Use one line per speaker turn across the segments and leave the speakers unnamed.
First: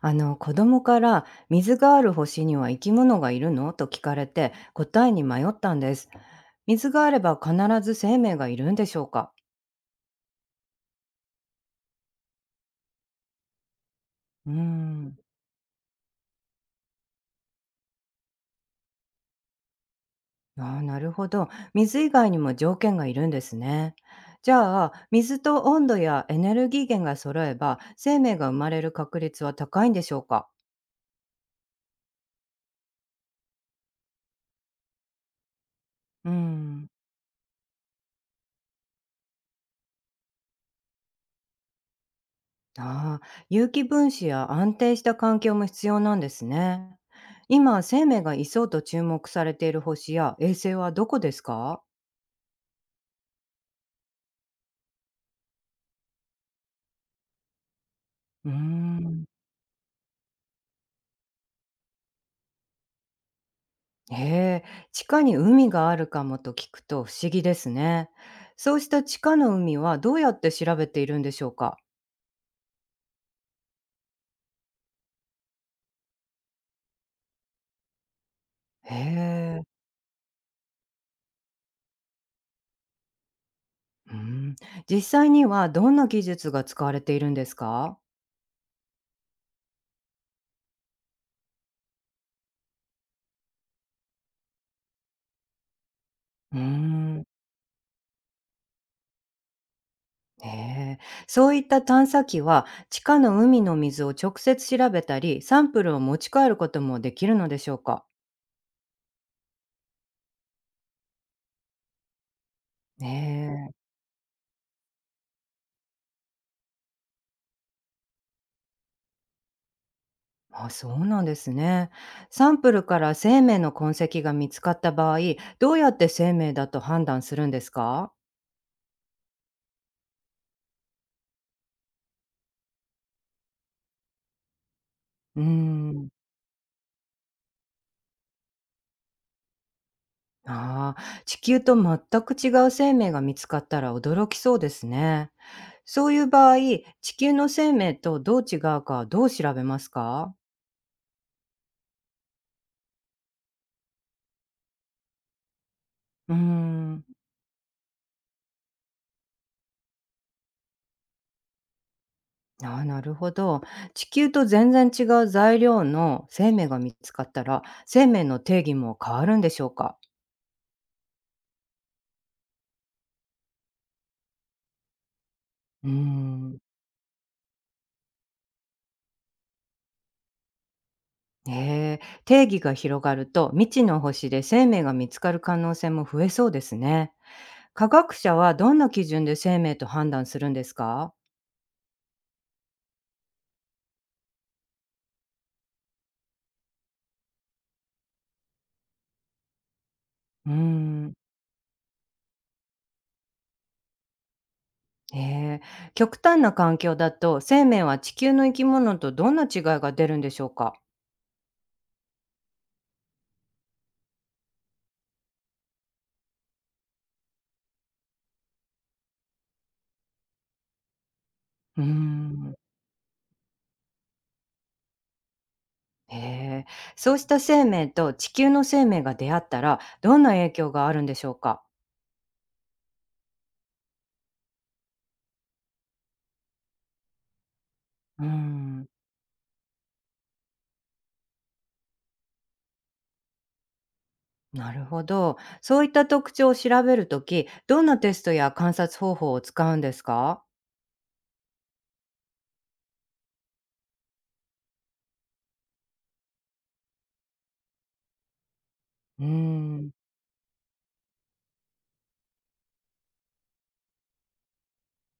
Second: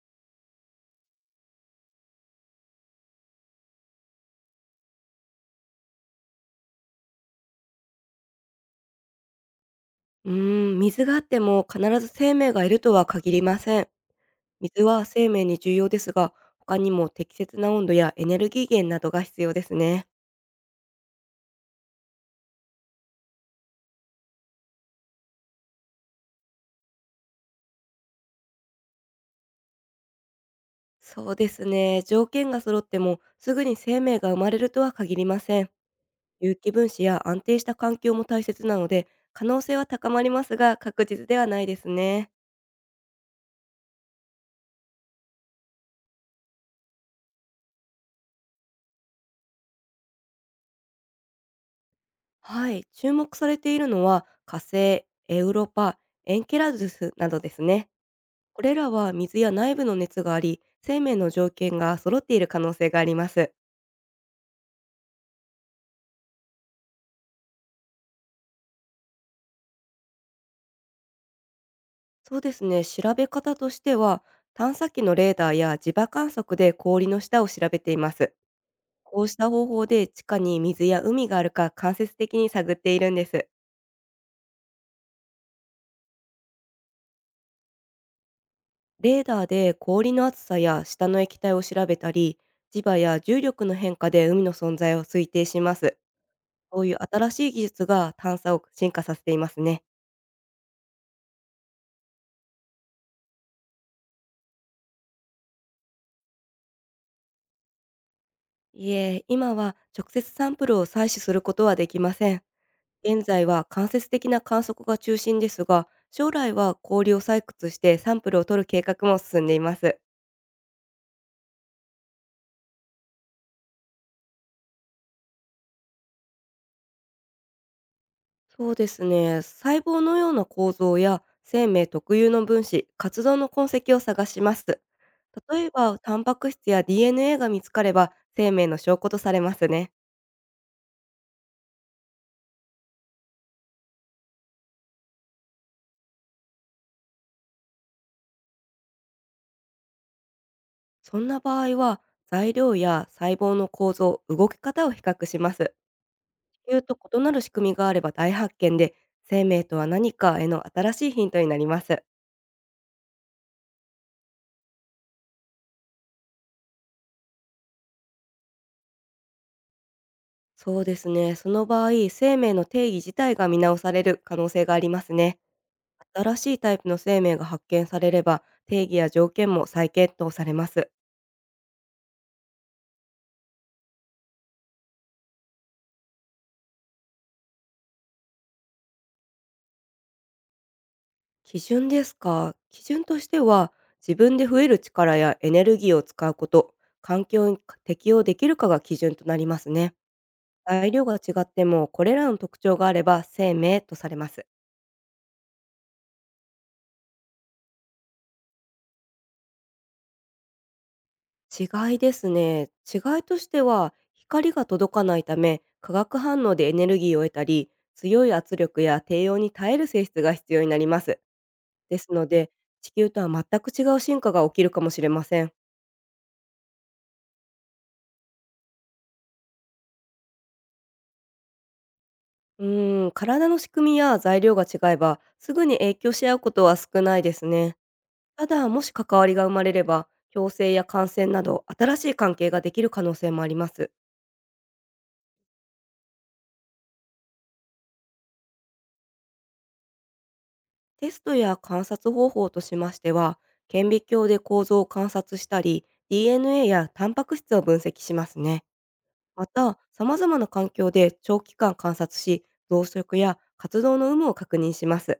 あの、子供から水がある星には生き物がいるのと聞かれて答えに迷ったんです。水があれば必ず生命がいるんでしょうか？
うーん、水があっても必ず生命がいるとは限りません。
うー
水は
ん。
生命に重要ですが、他にも適切な温度やエネルギー源などが必要ですね。
あー、なるほど。水以外にも条件がいるんですね。じゃあ水と温度やエネルギー源が揃えば生命が生まれる確率は高いんでしょうか？
そうですね。条件が揃ってもすぐに生命が生まれるとは限りません。
うー
有機分
ん。
子や安定した環境も大切なので、可能性は高まりますが、確実ではないですね。
ああ、有機分子や安定した環境も必要なんですね。今、生命がいそうと注目されている星や衛星はどこですか？
はい、注目されているのは火星、エウロパ、エンケラドゥスなどですね。
うー
これらは
ん。
水や内部の熱があり、生命の条件が揃っている可能性があります。
へえ、地下に海があるかもと聞くと不思議ですね。そうした地下の海はどうやって調べているんでしょうか？
そうですね、調べ方としては、探査機のレーダーや磁場観測で氷の下を調べています。
へ
こうした
え。
方法で地下に水や海があるか間接的に探っているんです。
うん、実際にはどんな技術が使われているんですか？
レーダーで氷の厚さや下の液体を調べたり、磁場や重力の変化で海の存在を推定します。
うー
こういう
ん。
新しい技術が探査を進化させていますね。
へえ、そういった探査機は地下の海の水を直接調べたり、サンプルを持ち帰ることもできるのでしょうか？
いえ、今は直接サンプルを採取することはできません。
え
現在は
え、
間接的な観測が中心ですが、将来は氷を採掘してサンプルを取る計画も進んでいます。
あ、そうなんですね。サンプルから生命の痕跡が見つかった場合、どうやって生命だと判断するんですか？
そうですね、細胞のような構造や生命特有の分子、活動の痕跡を探します。
うー
例えば、
ん、
タンパク質や DNA が見つかれば生命の証拠とされますね。
ああ、地球と全く違う生命が見つかったら驚きそうですね。そういう場合、地球の生命とどう違うかどう調べますか？
そんな場合は、材料や細胞の構造、動き方を比較します。
うー
地球と
ん。
異なる仕組みがあれば大発見で、生命とは何かへの新しいヒントになります。
ああ、なるほど。地球と全然違う材料の生命が見つかったら、生命の定義も変わるんでしょうか？
そうですね。その場合、生命の定義自体が見直される可能性がありますね。
うー
新しい
ん。
タイプの生命が発見されれば、定義や条件も再検討されます。
ええ、定義が広がると未知の星で生命が見つかる可能性も増えそうですね。科学者はどんな基準で生命と判断するんですか？
基準ですか。基準としては、自分で増える力やエネルギーを使うこと、環境に適応できるかが基準となりますね。
うー
材料
ん。
が違っても、これらの特徴があれば生命とされます。
ええ、極端な環境だと生命は地球の生き物とどんな違いが出るんでしょうか？
違いですね。違いとしては、光が届かないため、化学反応でエネルギーを得たり、強い圧力や低温に耐える性質が必要になります。
うー
ですので、
ん。
地球とは全く違う進化が起きるかもしれません。
へえ、そうした生命と地球の生命が出会ったら、どんな影響があるんでしょうか？
うーん、体の仕組みや材料が違えば、すぐに影響し合うことは少ないですね。
うー
ただ、も
ん、
し関わりが生まれれば、共生や感染など新しい関係ができる可能性もあります。
なるほど。そういった特徴を調べるとき、どんなテストや観察方法を使うんですか？
テストや観察方法としましては、顕微鏡で構造を観察したり、DNA やタンパク質を分析しますね。
うー
また、
ん、
様々な環境で長期間観察し、増殖や活動の有無を確認します。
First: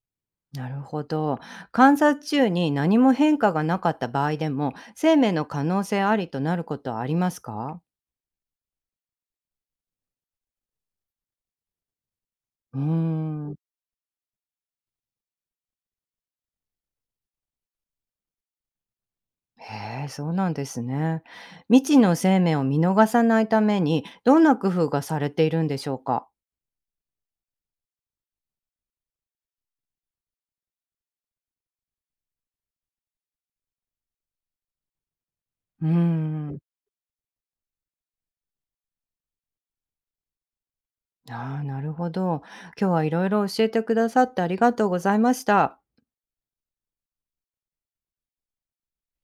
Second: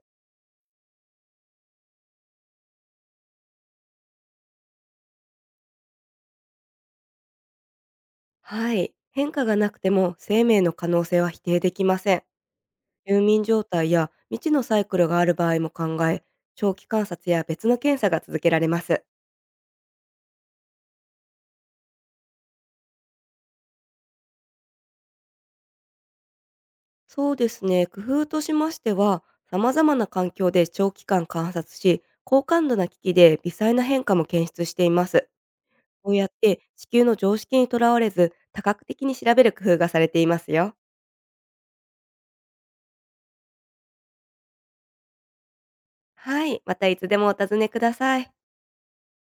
なるほど。観察中に何も変化がなかった場合でも、生命の可能性ありとなることはありますか？
はい。変化がなくても生命の可能性は否定できません。
うー
休眠
ん、
状態や未知のサイクルがある場合も考え、長期観察や別の検査が続けられます。
へえ、そうなんですね。未知の生命を見逃さないために、どんな工夫がされているんでしょうか？
そうですね。工夫としましては、様々な環境で長期間観察し、高感度な機器で微細な変化も検出しています。
うー
こうやっ
ん。
て地球の常識にとらわれず、多角的に調べる工夫がされていますよ。
ああ、なるほど。今日はいろいろ教えてくださってありがとうございました。
はい。またいつでもお尋ねください。